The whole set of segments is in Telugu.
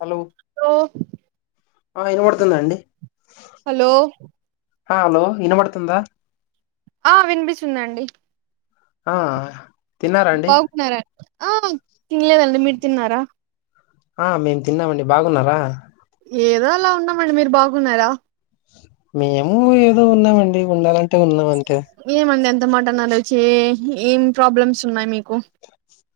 హలో హలో ఆ ఇన పడుతుంద అండి హలో ఆ హలో ఇన పడుతుందా ఆ వినిపించిందండి ఆ తిన్నారాండి న్నారా ఆ తిన్లేదండి మీరు తిన్నారా ఆ మేము తిన్నామండి బాగున్నారా ఏదో అలా ఉన్నామండి మీరు బాగున్నారా మేము ఏదో ఉన్నామండి ఉండాలంటే ఉన్నాం అంతే ఏమండి ఎంత మాట అన్నారు చే ఏం ప్రాబ్లమ్స్ ఉన్నాయి మీకు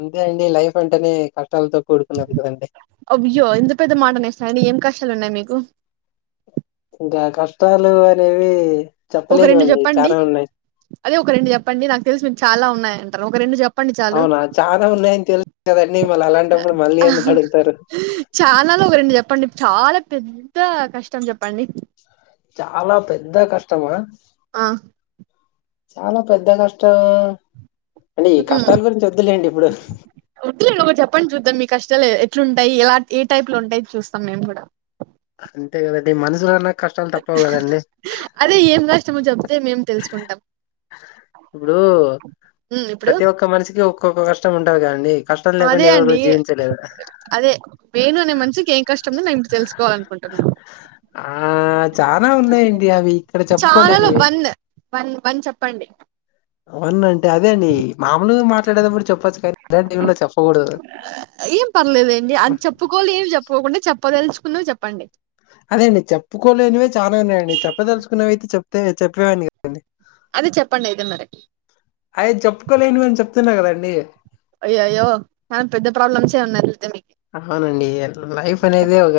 అంటే అండి లైఫ్ అంటేనే కష్టాలతో కూడుకున్నది కదండి అవ్యో ఇంత పెద్ద మాట అనేసారండి ఏం కష్టాలు ఉన్నాయి మీకు ఇంకా కష్టాలు అనేవి ఒక రెండు చెప్పలేనివండి చెప్పండి చాలా ఉన్నాయి అదే ఒక రెండు చెప్పండి నాకు తెలుసి మీరు చాలా ఉన్నాయంటారు ఒక రెండు చెప్ప అవునా చాలా ఉన్నాయని తెలుసు కదండి మళ్ళ అలాంటప్పుడు మళ్ళీ ఎందుకు అడుగుతారు చాలాలో ఒక రెండు చెప్పండి చాలా పెద్ద కష్టం చెప్పండి చాలా పెద్ద కష్టమా ఆ చాలా పెద్ద కష్టం అంటే ఈ కష్టాల గురించి వద్దులేండి ఇప్పుడు వద్దులేండి ఒకటి చెప్పండి చూద్దాం మీ కష్టాలు ఎట్లుంటాయి ఎలా ఏ టైప్ లో ఉంటాయి చూస్తాం మేము కూడా అంతే కదండి మనుషులన్నా అదే ఏం కష్టమో చెప్తే మేము తెలుసుకుంటాం ఇప్పుడు ఉమ్ ఇప్పుడు ప్రతి ఒక్క మనిషికి ఒక్కొక్క కష్టం ఉంటది కాండి అదే అండి అదే వేణు అనే మనిషికి ఏం కష్టం ఉందో నేను ఇప్పుడు తెలుసుకోవాలి అనుకుంటున్నాను ఆ చాలా ఉన్నాయండి అవి ఇక్కడ చాలాలో చెప్పుకోలేనివి వన్ వన్ వన్ చెప్పండి అవున్న అంటే అదే అండి మామూలు మాట్లాడేదిప్పుడు చెప్పొచ్చు కానీ ఇలాంటి ఉన్న చెప్పకూడదు ఏం పర్లేదండి అది చెప్పుకోలేవి ఏమి చెప్పుకోకుండా చెప్పదలుచుకున్నవి చెప్పండి అదే అండి చెప్పుకోలేనివే చాలా ఉన్నాయండి చెప్పదలుచుకునేవి అయితే చెప్తే చెప్పేవాడి కదండి అదే చెప్పండి అయితే మరి అయి చెప్పుకోలేనివి అని చెప్తున్నా కదండి అయ్యో అయ్యో కానీ పెద్ద ప్రాబ్లమ్స్ ఉన్నాయి అయితే మీకు అవునండి లైఫ్ అనేది ఒక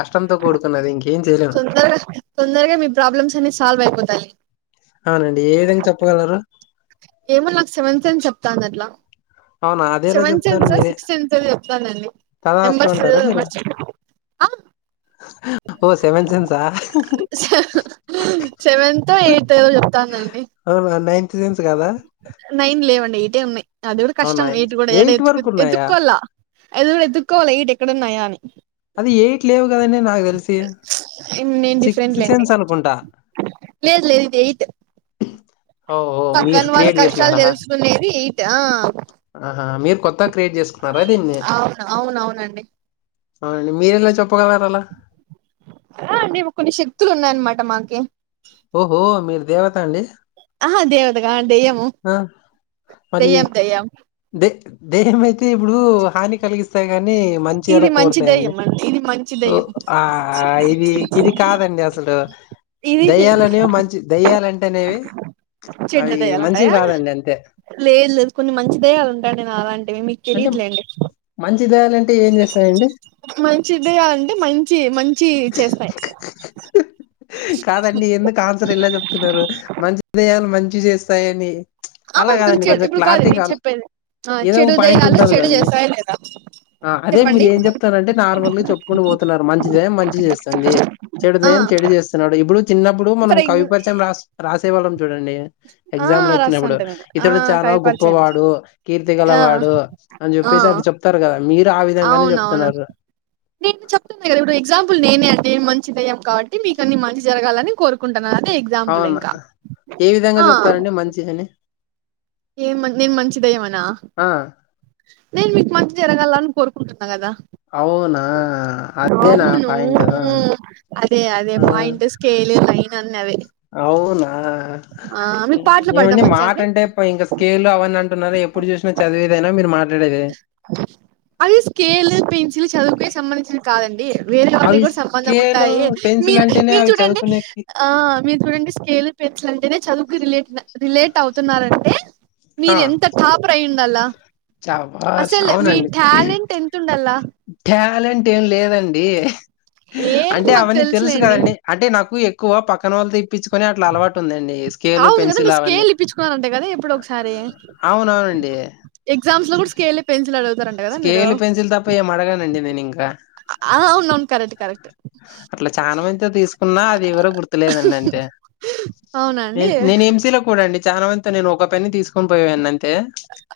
కష్టంతో కూడుకున్నది ఇంకేం చేయలేము తొందరగా తొందరగా మీ ప్రాబ్లమ్స్ అన్ని సాల్వ్ అయిపోతాయి అవునండి ఏ విధంగా చెప్పగలరు ఏమో నాకు సెవెంత్ సెన్ చెప్తాంది అట్లా అవునా అదేలా సెవెంత్ చెప్తారు సెన్సో మీరే సిక్స్త్ సెన్సో చెప్తాందండి తల రాస్తూ నెంబర్స్ ఉంటారా మీరు మర్ఛి అ ఓ సెవెన్ సెన్సా సెవెన్ తో ఎయీతో చే చెప్తానంది అవునా నైన్త్ సెన్స్ కదా నైన్ లేవండి ఎయిటే ఉన్నాయి అది కూడా అవునా కష్టం ఎయిట్ కూడా ఎడ వరకు ఉన్నాయా ఎతుక్కోవాల ఎల్లి ఎతుకోవల ఏఇట్ ఎక్కడ ఉన్నాయా అని అది ఎయిట్ లేవు కదనే నాకు తెల్స్ నేను డిఫరెంట్లండి అనుకుంటా లేదు లేదు ఇది ఎయిట్ ఓ ఓ మీరు పక్కన వాళ్ళ క్రియేట్ కష్టాలు చేసినారా తెలుసుకునేది ఎయిట్ ఆ ఆహా మీరు కొత్తగా క్రియేట్ చేసుకున్నారా దీన్ని అవునవునండి అవునండి మీరెలా చెప్పగలరు అలా అండి కొన్ని శక్తులు ఉన్నాయన్నమాట మాకి ఓహో మీరు దేవత అండి ఆ దేవత గాదు దయ్యము ఆ మళ్ళీ ద దేయం అయితే ఇప్పుడు హాని కలిగిస్త వస్తాయి కాని మంచి ఎలా ఇది మంచి కోరతాయండి దెయ్యం అండి ఇది మంచి దెయ్యం ఆ ఇవి ఇవి కాదండి అసలు ఇది దయ్యాలనేవి మంచి దయ్యాలంటే అంటేనే చెడ్డ అవి దెయ్యాలు మంచి లేదు లేదు కొన్ని మంచి దయ్యాలు ఉంటండి నా అలాంటివి మీ అంటే మంచి దయ్యాలంటే ఏం చేస్తాయండి మంచి దయ్యాలు అంటే మంచి మంచి చేస్తాయి కాదండి ఎందుకు ఆన్సర్ ఎలా చెప్తున్నారు మంచి దయ్యాలు మంచి చేస్తాయని ఆ అలా మ కాదండి చె కొంచెం ఇప్పుడు కాదు నకు క్లారిటీగా చెప్పేది విను ఆ ఏదో ఒక చెడు పాయింట్ దయలో ఉంటది చెడు కదండి. చేస్తాయ లేదా ఆ అదే మీరు చెప్పండి ఏం చెప్తారంటే నార్మల్గా చెప్పుకుంటూ పోతున్నారు మంచి దెయ్యం మంచి చేస్తుంది చెడు ఆ దయం చెడు చేస్తున్నాడు ఇప్పుడు చిన్నప్పుడు మనం ఫర్ ఎగ్ కవి పరిచయం రా రాసేవాళ్ళం చూడండి ఆ ఎగ్జామ్ లో వచ్చినప్పుడు రాస్తాంట నేను ఆ ఇతడు చాలా కవి పరిచయం గొప్పవాడు కీర్తి గల ఆ వాడు అడు అని ఆ చెప్పేసి అడ చెప్తారు కదా మీరు ఆ విధంగానే అవునవును చెప్తున్నారు నేను చెప్ గ ఇప్పుడు ఎగ్జాంపుల్ నేనే అంటే నేను మంచిదయ్యం కాబట్టి మీకు అన్ని మంచి జరగాలని కోరుకుంటున్నా అదే ఎగ్జాంపుల్ అవును. ఇంకా ఏ విధంగా ఆ చెప్తారండి మంచి అని ఏం నన్ మంచిదాయ్యమనా ఆ! నేను మీకు మంచి జరగాలని కోరుకుంటున్నా కదా అవునా! అదేనా అవును పాయింటు. అదే అదే ఆ! పయింట్ స్కేల్ లైన్ అన్నవే అవునా పాటలు పాడడం ఏమండి వచ్చా మాట అండి అంటే ఇంక స్కేల్ అవన్న అంటునారూ ఎప్పుడు చూసినా చదివేదైనా మీరు మాట్లాడేది అది స్కేల్ పెన్సిల్ చదువుకే సంబంధించిన కాదండి వేరే వాటికి అవి కూడా సంబంధం స్కేలు, ఉంటాయి పెన్సిల్ మీరు అంటేనే మీరు అవి చూడండి చదువుకునేకి ఆ మీరు చూడండి స్కేల్ పెన్సిల్ అంటేనే చదువుకు రిలేట్ రిలేట్ అవుతున్నరంటే మీర ఆ! ఎంత టాపర్ అయ్యుండల శభాష్ అవునండి టాలెంట్ ఎంత ఉండాలా టాలెంట్ ఏం లేదండి ఏం అంటే మాకు అవన్నీ తెలుసు తెలుసులేండి కదండి అంటే నాకు ఎక్కువ పక్కన వాళ్ళ తేప్పించుకొని అట్లా అలవాటు ఉందండి స్కేలు అవును కదా పెన్సిల్ మీరు అవన్నీ స్కేల్ ఇప్పించుకున్నారంట కదా అవున అవునండి ఎగ్జామ్ లో కూడా స్కేళ్లే పెన్సిల్ అడుగుతారంట కదా మీరు స్కేల్పెన్సిల్ తప్ప ఏం అడగానండి నేను ఇంకా అవునవును కరెక్ట్ కరెక్ట్ అట్ల చాలా మందితో తీసుకున్న అది ఎవరో గుర్తులేదండి అంతే అవునా నే అండి నేను ఎంసీలో కూడా అండి చాలామంతా నేను ఒక పెన్ను తీసుకొని పోయేవన్న అంతే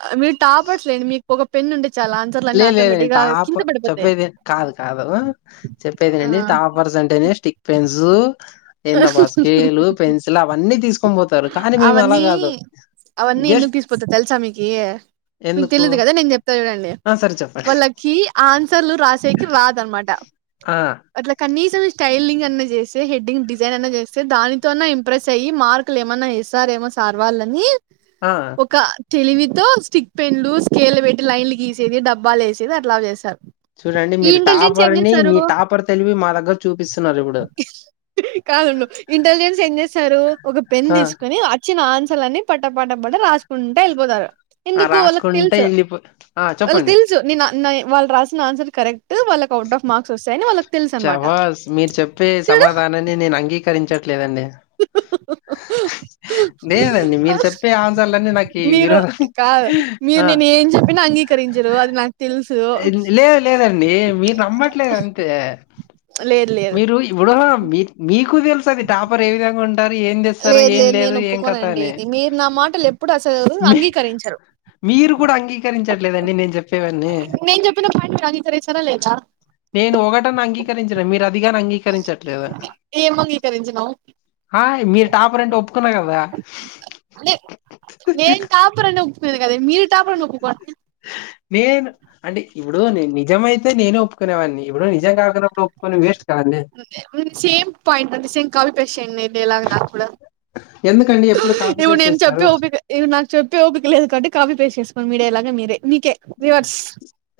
ఆ మీరు టాపర్స్ లేండి మీకు ఒక పెన్ ఉంటే చాలా అంత లేదు లేదండి టాప్ చెప్పేది కాదు కాదు చెప్పేది ఆ అండి టాప్ పర్స్ అంటేనే స్టిక్ పిన్స్ ఏందబ స్కేలు పెన్సిల్ అవన్నీ తీసుకొని పోతరు కానీ మేము అలా అవన్నీ కాదు అవన్నీ ఎందుకు జస్ట్ తీసిపోతది తెలుసా మీకు మీకు ఎందుకు తెలీదు కదా నేను చెప్ చూడండి ఆ సరే చెప్పండి వాళ్ళకి ఆన్సర్లు రాసేకి రాదనమాట ఆ అట్ల కనీసం స్టైలింగ్ అన్న చేస్తే హెడ్డింగ్ డిజ్ జైన్ చేస్తే దానితోన ఇంప్రెస్ అయి మార్కులు ఏమన్నా ఇస్తారు ఏమన్న సర్వాళ్ళని ఆ ఒక తెలివితో స్టిక్ పెన్లు స్కేల్ పెట్టి లైన్లు గీసేది డబ్బాలు వేసేది అట్లా చేస్తారు చూడండి ఈ మీరు ఇంటెలిజెన్స్ ఏం టాపర్ని మీ చేస్తారు టాపర్ తెలివి మా దగ్గర చూపిస్తున్నారు ఇప్పుడు కాదుండు ఇంటెలిజెన్స్ ఏం చేస్తారు ఒక పెన్ ఆ తీసుకుని వి ఆచ్చిన ఆన్సర్లని పట్ట పట్ట పడి రా కుంటేళ్ళిపోతారు ఆ ఎందుకు వాళ్ళకి రాసుకుంటే తెలుసు వెళ్ళిపో ఆ వాళ్ళకి చెప్పండి తెలుసు చు నే వాళ్ళు రాసిన ఆన్సర్ కరెక్ట్ వాళ్ళకి అవుటఫ్ మార్క్స్ వస్తయని వాళ్ళకి తెలుసు అనమాట చబాస్ మీరు చెప్పే చూడు సమాధానాన్ని నేను అంగీకరించట్లేదండి [unintelligible] లేదండి మీరు చెప్పే ఆన్సర్లన్నీ నాకి మీరు కాదు మీరు నేను ఏం చెప్పినిన అంగీకరించరు అది నాకు తెలుసు లేదు లేదండి మీరు నమ్మట్లేదంతే లేదు లేదు మీరు ఇప్పుడు మీ మీకు తెలుసు అది టాపర్ ఏ విధంగమ్ టర్ ఏం చేస్తారు ఏం లేదు నేను ఏం కథ ఒప్పుకోనండి అని ఇది మీరు నా మాటలు ఎప్పుడు అసలు అంగీకరించరు మీరు కూడా అంగీకరించట్లేదండి నేను చెప్పేవన్ని నేను చెప్పిన పాయింట్ మీరు అంగీకరించారా లేదా నేను ఒకటన్న అంగీకరించిన మీరు అదిగానీ అంగీకరించట్లేదు ఏం అంగీకరించినావు ఆ మీరు టాప్ అంటే ఒప్పుకున్న కదా నే నేను టాపర్ అని ఒప్పుకున్నది కదా మీరు టాపరనీ ఒప్పుకో నేను అంటే ఇప్పుడు నీ నిజమయితే నేనే ఒప్పుకునేవాడిన్ని ఇప్పుడు నిజం కాకున్నప్పుడు ఒప్పు కొన్ని వేస్ట్ కదండి సేమ్ పాయింట్ అంటే సేమ్ కాపీ పేస్ట్ చేయండి నెల నాకు కూడా ఎందుకండి ఎప్పుడు కాపీ ఇప్పుడు పేస్ట్ నేను చెప్పే చేస్తారు ఓపిక ఇవి నాకు చెప్పే ఊపిక లేదు కాట్టి కాపీ పేస్ట్ చేసుకోని మీడేలాగా మీరే మీకే రివర్స్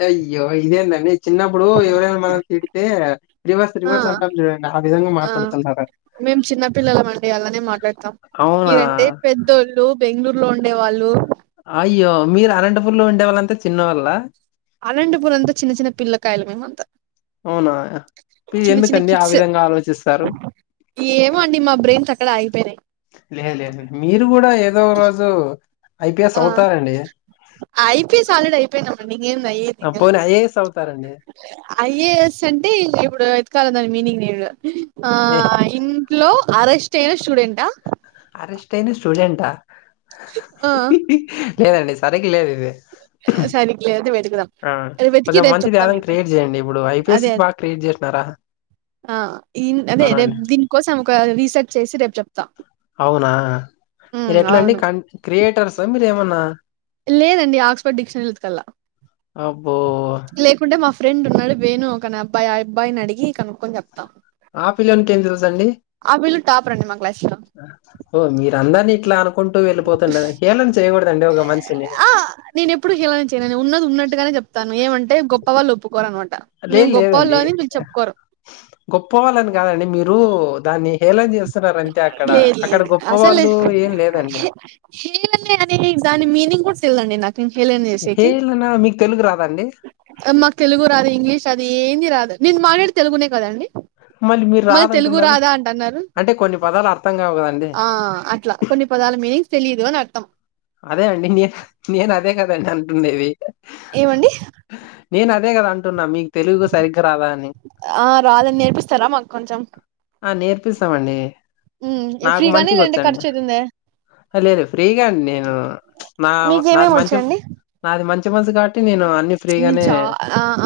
అయ్యో ఇదేందండి చిన్నప్పుడు ఎవరైనా మనం తిడితే రివర్స్ ఆ రివర్స్ అంటాం చూడండి ఆ విధంగా ఆ మాట్లాడుతున్నరు మేము చిన్నపిల్లలమండి అలానే మాట్లాడతాం అవునా మీరంటే పెద్దోళ్ళు ళ్ళు బెంగళూర్లో ఉండేవాళ్ళు అయ్యో మీరు అనంతపూర్లో ఉండే వాళ్ళంతా చిన్నోళ్ళ అలంటిపూర్ అంతా చిన్న చిన్న పిల్లకాయలు మేమంత అవునా పి ఎందుకండి ఆ కిడ్స్ విధంగా ఆలోచిస్తారు ఏమో అండి మా బ్రెయిన్సక్కడ ఆగిపోయినయి లేదు లేండి మీరు కూడా ఏదో ఓరోజు ఆ ఐపి సాలిడైపి పెయినామంటే ఇంగ ఏంది అయ్యేది ఆ, ఇంగ పోనీ ఐఏఎస్ అవుతారండి ఐఏఎస్ అంటే ఇప్పుడు వెతకాలి దాని మీనింగ్ నేను ఆ ఏ ఇన్ లో అరెస్ట్ అయిన స్టూడెంటా అరెస్ట్ అయిన స్టూడెంట ఆ లేదండి సరిగ్ లేదు ఇది ఆ సరిక లేద వెదుకుదాం ఆ కొంచెం మంచిది ఏమన క్రియేట్ చేయయండి ఇప్పుడు అదే ఐపీఎస్ అదే బాగా క్రియేట్ చేసినారా ఆ ఈన్ అదే అవునా అండి రేపు దీనికోసం ఒక రీసెర్చ్ చేసి రేపు చెప్తా అవునా మీరు ఎట్లా అండి అవును కన్ క్రియేటర్స మీరు ఏమన్నా లేదండి ఆక్స్ఫర్డ్ డిక్షనరీల వెతకాల అబ్బో లేకుంటే మా ఫ్రెండ్ ఉన్నాడు వేను ఒకన అబ్బాయి ఆ అబ్బాయిని అడిగి కనుక్కొని చెప్తాం ఆ పిల్లోనికి ఏం తెలుసండీ టాపర్ అండి మా క్లాస్ లో ఓ మీరు అందరినీ ఇట్లా అనుకుంటూ వెళ్ళిపోతుండ హేళన చేయకూడదండి ఒక మనిషిని ఆ నేను ఎప్పుడు హీళన చేయను ఉన్నది ఉన్నట్టుగానే చెప్తాను ఏమంటే గొప్పళ్ళు ఒప్పుకోర అమాట్ట మేము లేదు గొప్పవాళ్ళు అని వీళ్ళు చెప్పుకోరు గొప్ప వాళ్ళని కాదండి మీరు దాన్ని హేళన చేస్ స్తునారు అంతె అక్కడ లేదు అక్కడ లేదు గొప్ప వాళ్ళు ఏం లేదండి హేలన అనే దాని మ మీనింగ్ కూడ తెలీదండి నాకు నేన్ చేయలేని హేల్నా మీకు తెలుగు రాదా అండి మాకు తెలుగు రాదు ఇంగ్లీష్ అది ఏంది రాదు నేను మాట్లాడి తెలుగునే కదండి మళ్ళీ మీరు మరి తెలుగు రాదంటున్నారు రాదా అంటన్నారు అంటే కొన్ని పదాలు అర్థం కావు కదండి ఆ అట్లా కొన్ని పదాల మీనింగ్స్ తెలిదు అని అర్థం అదే అండి నే నేను అదే కదండి అంటుండేది ఏమండి నేను అదే కదా అంటున్నా మీకు తెలుగు సరిగ్గా రాదా అని ఆ రాదని నేర్పిస్తారా మాకు కొంచెం ఆ నేర్పిస్తామండి నాకు ఫ్రీగానే మంచిగ లేదంటే వచ్చండి ఖర్చు అయితుందా ఆ లేదు ఫ్రీగా అండి నేను నా నాది మీకేమేమి మంచి వచ్చండి నాది మంచి మనసు కాబట్టి నేను అన్ని మీను ఫ్రీగానే చ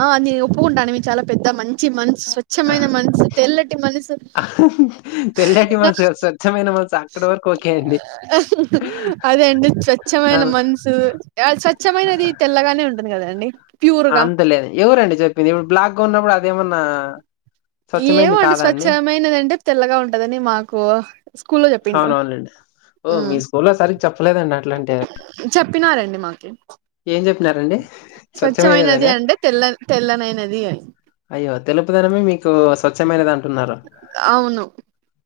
ఆ నేను ఒప్పుకుంటాను మీ చాలా పెద్ద మంచి మనసు స్వచ్ఛమైన మనసు తెల్లటి మనసు తెల్లకి మనసు స్వచ్ఛమైన మనసు అక్కడి వరకు ఓకే అండి అదే అండి స్వచ్ఛమైన అవును మనసు స్వచ్ఛమైనది ఆ తెల్లగానే ఉంటుంది టుంది కదా అండి అంతలేదు ఎవరండి చెప్పింది ఇప్పుడు బ్లాక్గా ఉన్నప్పుడు అదేమన్నా ఏమో స్వచ్ఛమైంది అండి కాదా స్వచ్ఛమైనదంటే తెల్లగా ఉంటదని మాకు స్కూల్ లో చెప్పింటారు అవునవునండి ఓ మీ స్కూల్ లో సరిగ చెప్పలేదండి అలాంటి చెప్పినారండి మాకు చెప్పినారండి స్వచ్ఛమైనది స్వచ్ఛమైనదనే అంటే తెల్ల తెల్లనైనది అని అయ్యో తెలుపుదనమే మీకు స్వచ్ఛమైనది అంటున్నారు అవును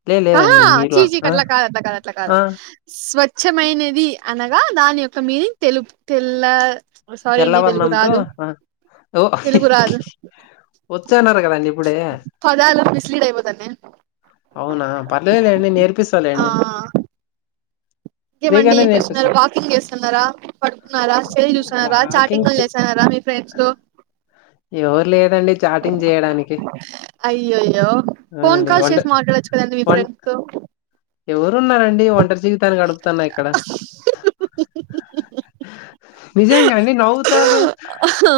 లే లేదండి ఆహ మీరు చీ చీ ఆ కట్లకదు అట్లాక అట్ల కదు ఆ స్వచ్ఛమైనది అనగా దాని యొక్క మీనింగ్ తెలు తెల్ల సారీ అండి తెలుగు తెల్లవర్ణంంతో రాదు ఆ ఓ తెలుగు రాదు వచ్చేన్నారు కదండి ఇప్పుడే పదాలు మిస్ లీడ్ అయిపోతున్నయ్ అవునా పర్లేదు లెండి నేర్పిస్తాలెండి ఆ ఇంకేమండి ఏం చేస్తున్నారు వాకింగ్ చేస్తున్నారా పడుకున్నారా సెల్ చూస్తున్నారా వాకింగ్ చాటింగ్లు చే చేస్తున్నారా మీ ఫ్రెండ్స్ తో ఎవరు లేరండి చాటింగ్ చేయడానికి అయ్యో అయ్యో ఫోన్ అవునండి కాల్స్ వంట చేసి మాట్లాడొచ్చు కదండి మీ ఫ్రెండ్స్ తో ఎవరు ఉన్నారండి ఒంటరి జీవితాన్ని గడుపుతున్నా ఇక్కడ నిజంగాండి నవ్వుతారు ఆ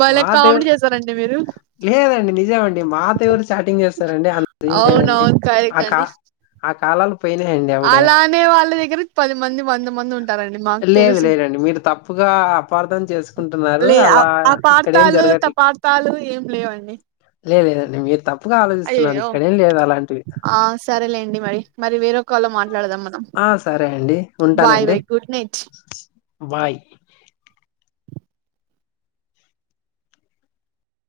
భలే మాతెవ కామెడీ చేసారండి మీరు లేదండి నిజమండి మాతో ఎవరు చాటింగ్ చేస్తారండి అంత ఏం లేదండి అవునవును కరెక్ట్ ఆక్క ఆ కాలాలు పోయినియండి అలా అనే వాళ్ళ దగ్గర పది మంది వంద మంది ఉంటారండి మా లేదు లేదండి మీరు తప్ప తప్పుగా అపార్ధం చేసుకుంటున్నారు అలా ఇక్క పతాలు తపార్థాలు ఏం లేవండి లేదు లేదండి మీరు తప్ అయ్యయ్యో ఆ సరేలేండి మరి మరి వేరొక కాల్ లో మాట్లాడదాం మనం ఆ సరే అండి బాయ్ ఉంటానండి బాయ్ గుడ్ నైట్ బాయ్